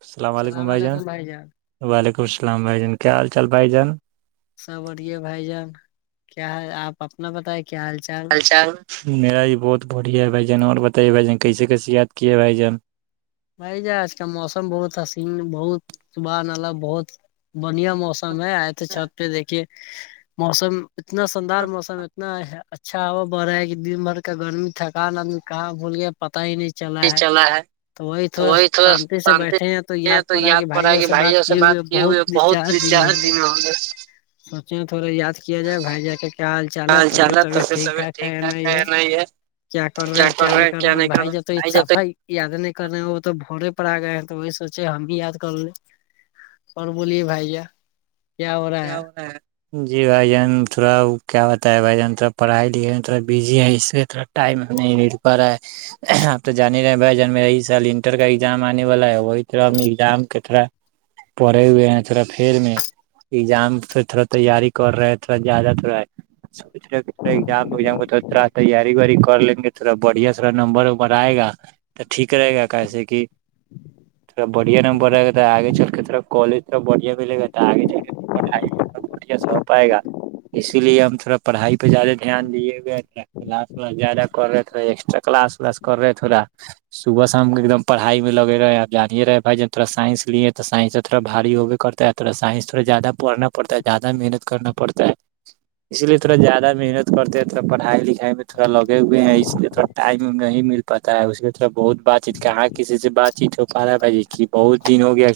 السلام علیکم بھائی جان وعلیکم السلام بھائی جان کیا حال چال بھائی جان سب اورے بھائی جان کیا ہے آپ اپنا بتائے کیا حال چال ہ ہے چال میرا یہ بہت بڑیا ہے بھائی جان اور بتائیے بھ جن کیسے کیسیے یاد کیے ہے بھائی جان بھائی ج آج کال موسم بہت حسین بہت صبح نالا بہت بڑھیا موسم ہے آئے تھے چھت پہ دیکھیے موسم اتنا شاندار موسم اتنا اچا اچھا ہو بڑ رہا ہے کہ دن بھر کا گرمی تھکان آدمی کہاں بھول گیا پتا ہی نہیں چلا ہے تو وہی تھوڑا شانتی سے بیٹھے ہیں تو یاد پڑ رہا ہے کہ بھائی جیسے بات کی ہوئے بہت یہ چار دن ہوگا سوچے تھوڑا یاد کیا جائے بھائی جا کیا حال چال ہے طبیتبیعت ٹھیک ٹھاک ہے یا نہیں ہے کیا کر رہے ہیں کیا نہیں کر رہے ہیں بھائی ج تو یہ صافائی یاد نہیں کر وہ تو بورے پر آ گئے ہیں تو وہی سوچے ہم بھی یاد کر لے کون بولیے بھائی کیا ہو رہا ہے ہاں جی بھائی جان تھوڑا کیا بت ہے بھائی جان تھوڑا پڑھائی لکھے تھوڑا بزی ہے اس لیے تھوڑا ٹائم ہم نہیں مل پا رہا ہے آپ تو جان رہے ہیں بھائی ج ہمی سال انٹر کا ایگزام آنے والا ہے وہیرگزام کے تھرا پڑے ہوئے ہیں تھوڑا پھر میں ایزام پ تھوڑا تیاری کر رہے ہے تھوڑا زیادہ تھ رہا ہے سوزامام کو تھوڑا تیاری ویاری کر لیں گے تھوڑا بڑھیا تھوا نمبر ومبر آئے گا تو ٹھیک رہے گا کاسے کہ تھوڑا بڑھیا نمبر رہے گا آگے چل کے تھا کالج تھا بڑھیا بھیل گا آگے چل کےڑ مٹ س ہو پائے گا اسی لیے ہم تھوڑا پڑھائی پہ زیادہ دھیان دیے گئے کلاس ولاس زیادہ کر رہے تھا ایکسٹرا کلاس ولاس کر رہے تھوڑا صبح شام کے ایک دم پڑائی میں لگے رہے جانیے رہے ہیں بائی ج تھا سائنس لیے تو سائنس تھوڑاھاری ہوبے کرتا تھوڑا سائنس تھوڑا زیادہ پڑھنا پڑتا ہے زیادہ محنت کرنا پڑتا ہے اسی لیے تھوڑا زیادہ محنت کرتے ہیں تھوڑ پڑھائی لکھائی میں تھوڑاگے ہوئے ہیں اس لیے تھوڑا ٹائم نہیں مل پتا ہے اس کے طرف بہت بات چیت کہاں کسی سے بات چیت ہو پا رہا ہے بھائی جی کہ بہت دن ہو گیا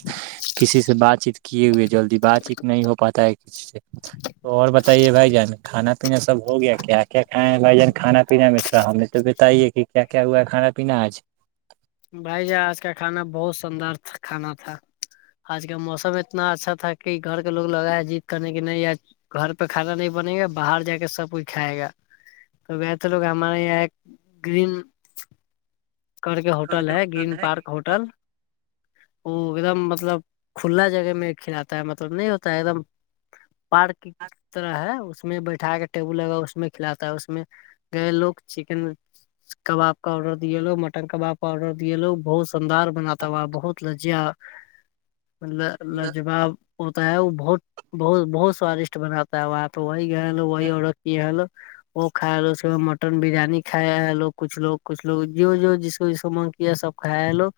کسی سے بات چیت کیے ہوئے جلدی بات چیت نہیں ہو پاتا ہے کسی سے [inaudible] تو اور بتائیے بھائی جان کھانا پینا سب ہو گیا کیا کیا کھائےیں ہیں بھائی جان کھانا پینا میں تھڑا ہمیں تو بتائیے کہ کیا کیا ہوا ہے کھانا پینا آج بھائی آج کا کھانا بہت شاندار کھانا تھا آج کا موسم اتنا اچھا تھا کہ گھر کے لوگ لگا ہے جیت کرنے کے نہیں یا گھر پہ کھانا نہیں بنے گا باہر جا کے سب کچھ کھائے گا تو گ تو لوگ ہمارے یہاں ایک گرین کر کے ہوٹل ہے گرین پارک ہوٹل وہ ایک دم مطلب کھلا جگہ میں کھلاتا ہے مطلب نہیں ہوتا ہے ایک دم پارک کی طرح ہے اس میں بیٹھا کے ٹیبل لگا اس میں کھلاتا ہے اس میں گئے لوگ چکن کباب کا آرڈر دیے لوگ مٹن کباب اور یہ لوگ بہت شاندار بناتا ہوا بہت لججیا ط لجواب ہوتا ہے وہ بہت بت بہت سوادشٹ بناتا ہے وہ آپ تو وائی گلو وائی اورا کل وہ کھ لو اس مٹن بریانی کھ لو کچھ لو کچھ لوگ جو جو جس تو اس کو مگ کیا سب کھاائے ہے لوگ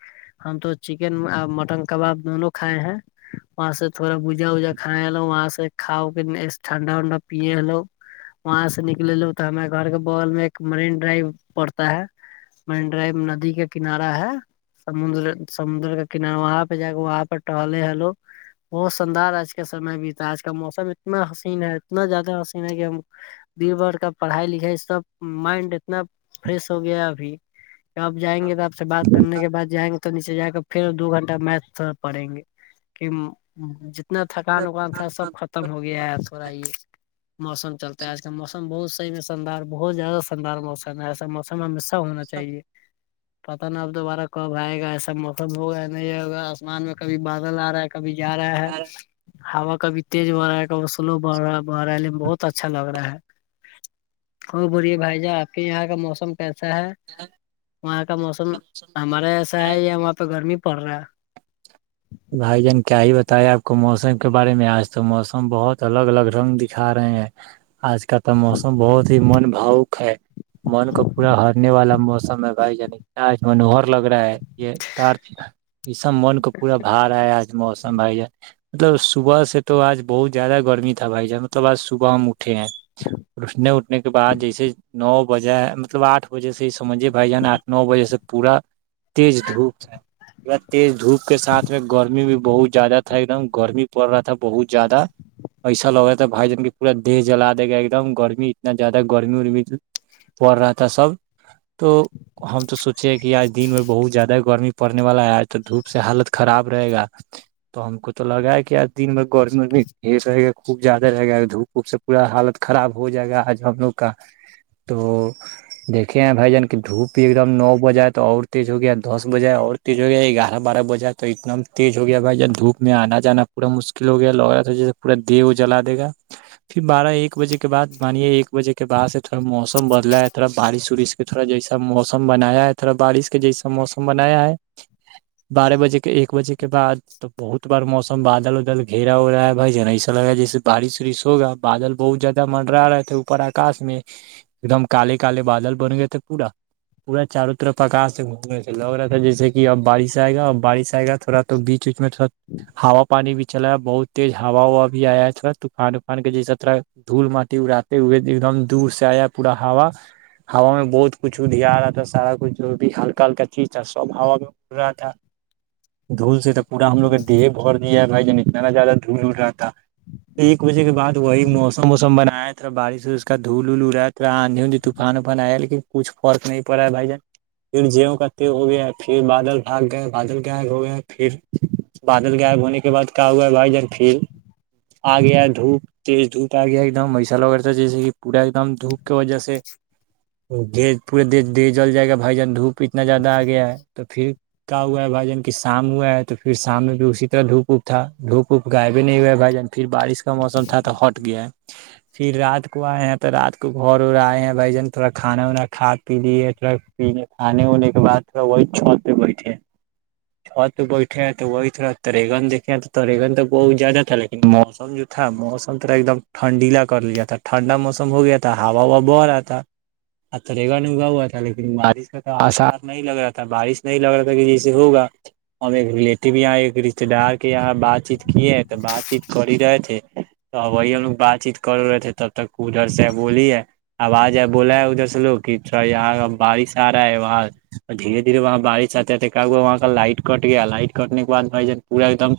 ہم تو چکن اور مٹن کباب دونوں کھائے ہیں وہاں سے تھوڑا بوجا وجا کھائےلو وہاں سے کاؤ ٹھنڈا ونڈا پیے ہلو وہاں سے نکل ل تو ہمیں گھر کے بغل میں ایک مرین ڈرائیو پڑتا ہے مینڈرائی ندی کا کنارہ ہے سمندر سمندر کا کنارہ وہاں پہ جا کے وہاں پہ ٹہلے ہلو بہت شاندار آج کے سمے بھی تھا آج کا موسم اتنا حسین ہے اتنا زیادہ حسین ہے کہ ہم بیڑ بار کا پڑھائی لکھائی سب مائنڈ اتنا فریش ہو گیا ابھی آپ جائیں گے تو آپ سے بات کرنے کے بعد جائیں گے تو نیچے جا کے پھر دو گھنٹہ میتھ پڑیں گے کہ اتنا تھکان اکان تھا سب ختم ہو گیا ہے تھوڑا یہ موسم چلتا ہے آج کل موسم بہت میں شاندار بہت زیادہ شاندار موسم ہے ایسا موسم ہمیشہ ہونا چاہیے پتا نا اب دوبارہ کب آئے گا ایسا موسم ہوگا نہیں ہوگا آسمان میں کبھی بادل آ رہا ہے کبھی جا رہا ہے ہا کبھی تیز ہوڑ رہا ہے کبھی سلو بڑ رہا ہے بڑ رہا ہے ل بہت اچھا لگ رہا ہے ہو بولیے بھائی جان آپ کے یہاں کا موسم کیسا ہے وہاں کا موسم ہمارے ایسا ہے یا وہاں پ گرمی پڑ رہا ہے بھائی جان کیا ہی بتایا آپ کو موسم کے بارے میں آج تو موسم بہت الگ الگ رنگ دکھا رہے ہیں آج کل تو موسم بہت ہی من بھاوک ہے من کو پورا ہرنے والا موسم ہے بھائی جان چج م نوہر لگ رہا ہے یہ یہ سب من کو بارا آج موسم ہے یہ مطلب صبح سے تو آج بہت زیادہ گرمی تھا بھائی جان مطلب آج صبح ہمٹھ ٹھے ہیں اٹنے اٹنے کے بعد جیسے نو بجے مطلب آٹھ جہ سے سجھیے بھائی جان آٹھ نو بجے سے پورا تیز دھوپ ہے پورا تیز دھوپ سب کے ساتھ میں گرمی بھی بہت زیادہ تھا ایک دم گرمی پڑ رہا تھا بہت زیادہ ایسا لگ رہا تھا بھائی جان کی پورا دہ جلا دے گا ایک دم گرمی اتنا زیادہ گرمی ارمی پڑ رہا تھا سب تو ہم تو سوچے کہ آج دن میں بہت زیادہ گرمی پڑنے والا ہے آج تو دھوپ سے حالت خراب رہے گا تو ہم کو تو لگایا کیا دن میں گ بھی رہے گا خوب زیادہ رہ گا دھوپ پپ سے پورا حالت خراب ہو جائے گا آج ہم لوگ کا تو دیکے ہیں بھائی جان کی دھوپ بھی ایک دم نو بجائے تو اور تیز ہو گیا دس بجائے اور تیز ہو گیا یہ گاڑ بارہ بجا تو اتنا تیز ہو گیا بھائی ج دھوپ میں آنا جانا پورا مشکل ہو گیا لگ رہا تھا جیسے پورا دییہ جلا دے گا پھر بارہ ایک بجے کے بع بانیے ایک بجے کے بع سے تھوڑا موسم بدلا ہے تھوڑا بارش وورش پ تھوڑا جیسا موسم بنایا ہے تھوڑا بارش کے جیسا موسم بنایا ہے بارہ بجے کے ایک بجے کے بعد تو بہت بار موسم بادل ادل گھیرا ا رہا ہے بائی جن ایسا لگا جیسے بارش وورش ہوگا بادل بہت زیادہ مرا رہے تھے اوپر آکاش میں ایک دم کاال کاال بادل بن گئے تھ پورا پورا چاروں طرف آکار سے گھومنے تھے لگ رہا تھا جیسے کہ اب بارش جائے گا اور بارش آئے گا تھوڑا تو بیچ ویچ میں تھوا ہا پ پانی بھی چلا ہے بہت تیز ہا وا بھی آیا ہے تھرا طوفان وفان کے جیسا طرح دھول مٹی اڑاتے ہوئے ایک دم دور سے آیا پورا ہا ہا میں بہت کچھ ا دھییا رہتا سارا کچھ جو بھی ہلکا ہلکا چیز تھاا سب ہاا دھول سے تو پورا ہم لوگ کا دیہ بھر دیا ہے بھائی جان اتنا زیادہ دھول ال رہا تھا ایک بجے کے بد وہی موسم ووسم بنایا تھا اور بارش سے اس کا دھول دھول ا رہا تھا ات آندھی اندھی طوفان وفان آیا ہے لیکن کچ فرق نہیں پڑا ہے بھائی جان پھر جیو کاتے ہو گیا پھر بادل بھاگ گی بادل گائےب گ ہو گئے پھر بادل گائے ہونے کے بعد کیا ہوا ہے بھائی جان پھر آ گیا ہے دھوپ تیز دھوپ آ گیا ہے ایک دم میسال وغیرتا جیسے کہ پورا ایک دم دھوپ کی وجہ سے تو د پورے دیر جل جائے گا بھائی جان دھوپ اتنا زیادہ آ گیا ہے تو پھر کا ہوا ہے بھجن کہ شام ہوا ہے تو پھر شام میں بھی اسی طرح دھوپ اپ تھا دھوپ اپ گائے بھی نہیں ہوا ہے بھجن پھر بارش کا موسم تھا تو ہٹ گیا [inaudible] پھر رات کو آئے ہیں تو رات کو گھر اور آئے ہیں بھائی جن تھوڑا کھانا وانا کھا پی لیے تھوڑا پینے کھے ونے کے بد تھوڑا وہ چھت [inaudible] اور تو بیٹھے ہیں تو وہی تھوا ترریگن دیکھے ہیں تو ترریگن تو بہت زیادہ تھا لیکن موسم جو اچھا موسم توا ایک دم ٹنڈیلا کر لیا تھا ٹھنڈا موسم ہو گیا تھا ہوا وا بہ رہا تھا ترگا نگا ہوا تھا لیکن بارش کا تو آثار نہیں لگ رہا تھا بارش نہیں لگ رہا تھا کہ جیسے ہوگا اور ایک ریلیٹیو بھی آئے رشتے دار کے یہاں بات چیت کیے تو بات چیت کر ہی رہے تھے تو وہی لوگ بات چیت کر رہے تھے تب تک ادھر سے بولی ہے آب آجائے بولا ہے ادھر سے لوگ کہ یہاں بارش آ رہا ہے وہاں دھیرے دھیرے وہاں بارش آتے ہے تھے وہاں کا لائٹ کٹ گیا لائٹ کٹنے کے بد بھائی جان پورا ایک دم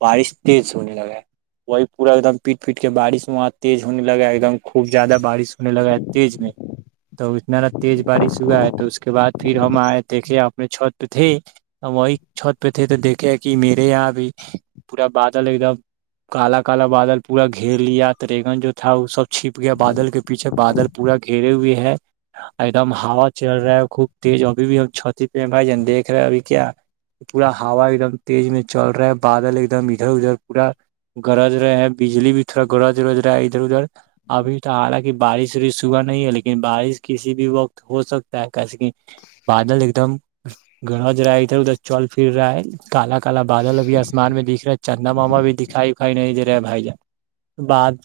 بارش تیز ہونے لگا ہے وہی پورا ایک دم پیٹ پیٹ کے بارش وہاں تیز ہونے لگا ہے ایک دم خوب زیادہ بارش ہونےگا ہے تیز میں تو اتناا تیز بارش ہوا ہے تو اس کے بعد پھر ہم آئے دیکھے اپنے چھوت پہ تھے ہم وہی چھت پہ تھے تو دیکھے کہ میرے یہاں بھی پورا بادل ایک دم کال کالا بادل پورا گھیر لیا ٹریگن جو تھا وہ سب چھپ گیا بادل کے پیچھے بادل پورا گھیرے ہوئے ہے ایک دم ہا چل رہا ہے خوب تیز ابھی بھی ہم چتی ا بھائی جان دیکھ رہے ہو ابھی کیا پورا ہا ایک دم تیز میں چل رہا ہے بادل ایک دم ادھر ادھر پورا گرد رہے ہیں بجلی بھی تھوڑا گرد گرد رہا ہے ادھر ادھر ابھی تو حالانکہ بارش و صبح نہیں ہے لیکن بارش کسی بھی وقت ہو سکتا ہے کیسے کہ بادل ایک دم گرج رہا ہے ادھر ادھر چل پھر رہا ہے کال کال بادل بھی آسمان میں دکھ رہا ہے چندنا واما بھی دکھائی اکھائی نہیں دے رہے بھائی جان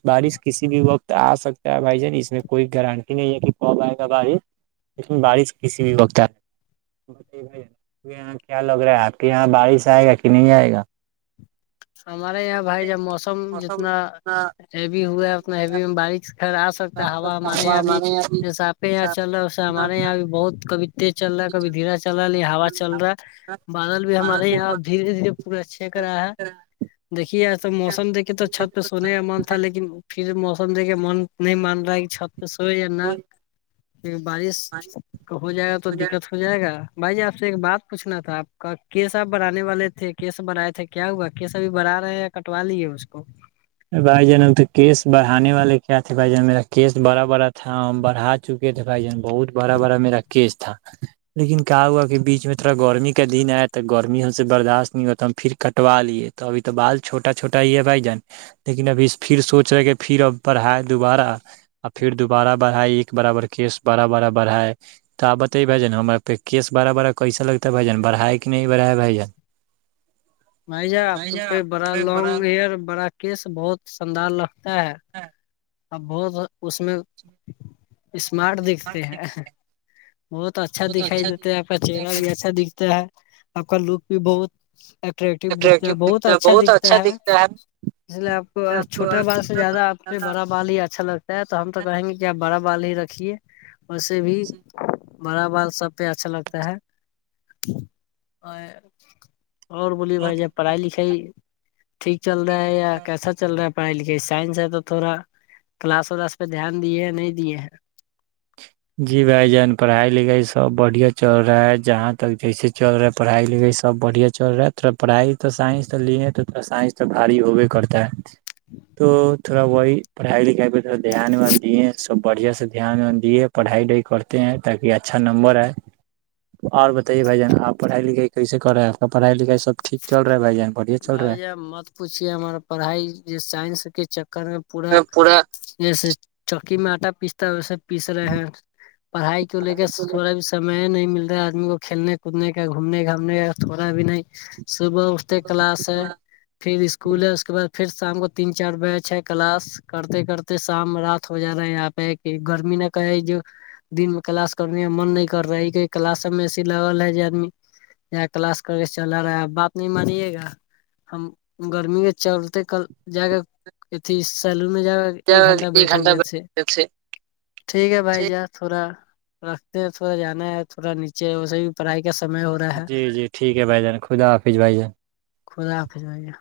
بارش کسی بھی وقت آ سکتا ہے بھائی جان اس میں کوئی گرانٹی نہیں ہے کہ کب آئے گا بارش اس میں بارش کسی بھی وقت آ بھ یہاں کیا لگ رہا ہے آپ کے یہاں بارش آئے گا کہ نہیں آئے گا ہمارے یہاں بھائی جب موسم جتنا ہیوی ہوا ہے اتنا ہیوی میں بارش خرا سکتا ہے ہوا ہمارے یہاں بھی جیسا آپے یہ چل رہا ہمارے یہاں بھی بہت کبھی چل رہا کبھی دھیرا چل رہا ہے یہ ہا چل رہا ہے بادل بھی ہمارے یہاں دھیرے دھیرے پورا چیک رہا ہے دیکھیے تو موسم دیکے تو چھت پہ سونے کا من تھا لیکن پھر موسم دیکے من نہیں مان رہا ہے کہ چھت پہ سوئے یا نہ بارش کا ہو جائے گا تو دقت ہو جائے گا بھائی ج آپ سے ایک بات پوچھنا تھا آپ کا کیس آپ بنانے والے تھے کیس بڑائے تھے کیا ہوا کیسا بھی بھرا رہے ہیں یا کٹوا لیے اس کو بھائی جان ا ہم تو کیس بڑانے والے کیا تھے بھائی جان میرا کیس بڑا بڑا تھا بڑھا چکے تھے بھائی جان بہت بڑا بڑا میرا کیس تھا لیکن کہا ہوا کہ بیچ میں تھوڑا گرمی کا دن ہے تو گرمی ہم سے برداشت نہیں ہوتا ہم پھر کٹوا لیے تو ابھی تو بال چھوٹا چھٹا ہی ہے بھائی جان لیکن ابھی پھر سوچ رہے کہ پھر اب پڑھا دوبارہ اور پھر دوبارہ بڑھائے ایک برابر کیس بڑا بڑا بڑھائے تو آ بتے بائیان ہم آ پہ کیس بڑا بڑا کیسے لگتا ہے بائیجان بڑاائے کہ نہیں بڑائے بھائی جان [inaudible] بھائی آپ کے پہ بڑا لانگ ہیئر بڑا کیس بہت شدار ہے اب بہت اس میں اسمارٹ دیکھتے ہیں بہت اچھا دکھائی دیتا ہے آپ کا چہرہ بھی اچھا دکھتا ہے آپ کا لک بھی بہت اٹریکٹیو دکھتا ہیں بہت اچھا دکھتا ہے اس لیے آپ کو چھٹا بال سے زیادہ آ کے بڑا بال ہی اچھا لگتا ہے تو ہم تو کہیں گے کہ آپ بڑا بال ہی رکھیے وے بھی بڑا بال سب پہ اچھا لگتا ہے اور اور بووللیے بھائی ج پڑھائی لکھائی ٹھیک چل رہا ہے یا کیسا چل رہا ہے پڑھائی لکھائی سائنس ہے تو تھوڑا کلاس ولاس پہ دھیان دیے ہیں نہیں دیے ہیں جی بھائی جان پڑھائی لکھائی سب بڑھیا چل رہا ہے جہاں تک جیسے چل رہا پڑائی لکھائی س بڑھیا چ رہا تھوڑاڑائی تو سائس تو لیا سائنس تو بھاری ہوبے کرتا ہے تو تھوڑا وہی پڑھائی لکھائی پہ تھوڑا دھیان دیے سب بڑھیا سے دھیان دیے پڑھائی ڈائی کرتے ہیں تاکہ اچھا نمبر آئے اور بتائیے بھائی جان آپ پھائی لکھائی کیس کر رہے ہیں آ کا پڑائی لکھائی سبٹھیک چل رہا بھائی جان بڑھیا چل رہا بھائی ہے مت پوچھیے ہمار پڑھائی سائنس کے چکر میں پورا ج چوکی م آٹا پیس اسے پیس رہے ہیں پڑھائی کو لے کے تھوڑا بھی سمے نہیں مل رہا ہے آدمی کو کھیلنے کودنے کا گھومنے گھامنے کا تھوڑا بھی نہیں صبح اٹھ ت ہے پھر اسکول ہے اس کے بعد پھر شام کو تین چار بیچ ہے کلاس کرتے کرتے شام رات ہو جا رہا ہے یہاں پہ کہ گرمی نہ کہے جو دن میں کلاس کرنے میں من نہیں کر رہا ہے کی کلاس سب میں ایسی لگل ہے ج آدمی یا کلاس کر کے چلا رہا ہے اب بات نہیں مانیے گا ہم گرمی کے چلتے کل جا کر ا تھی سیلو میں جا ایک گھنٹہ بیٹھک میںئےے ٹھیک ہے بھائی جار تھوڑا رکھتے ہیں تھوڑا جانا ہے تھوڑا نیچے اسے بھی پڑھائی کا سمے ہو رہا ہے جی جی ٹھیک ہے بھائیان خدا حافظ بھائی جان خدا پضایا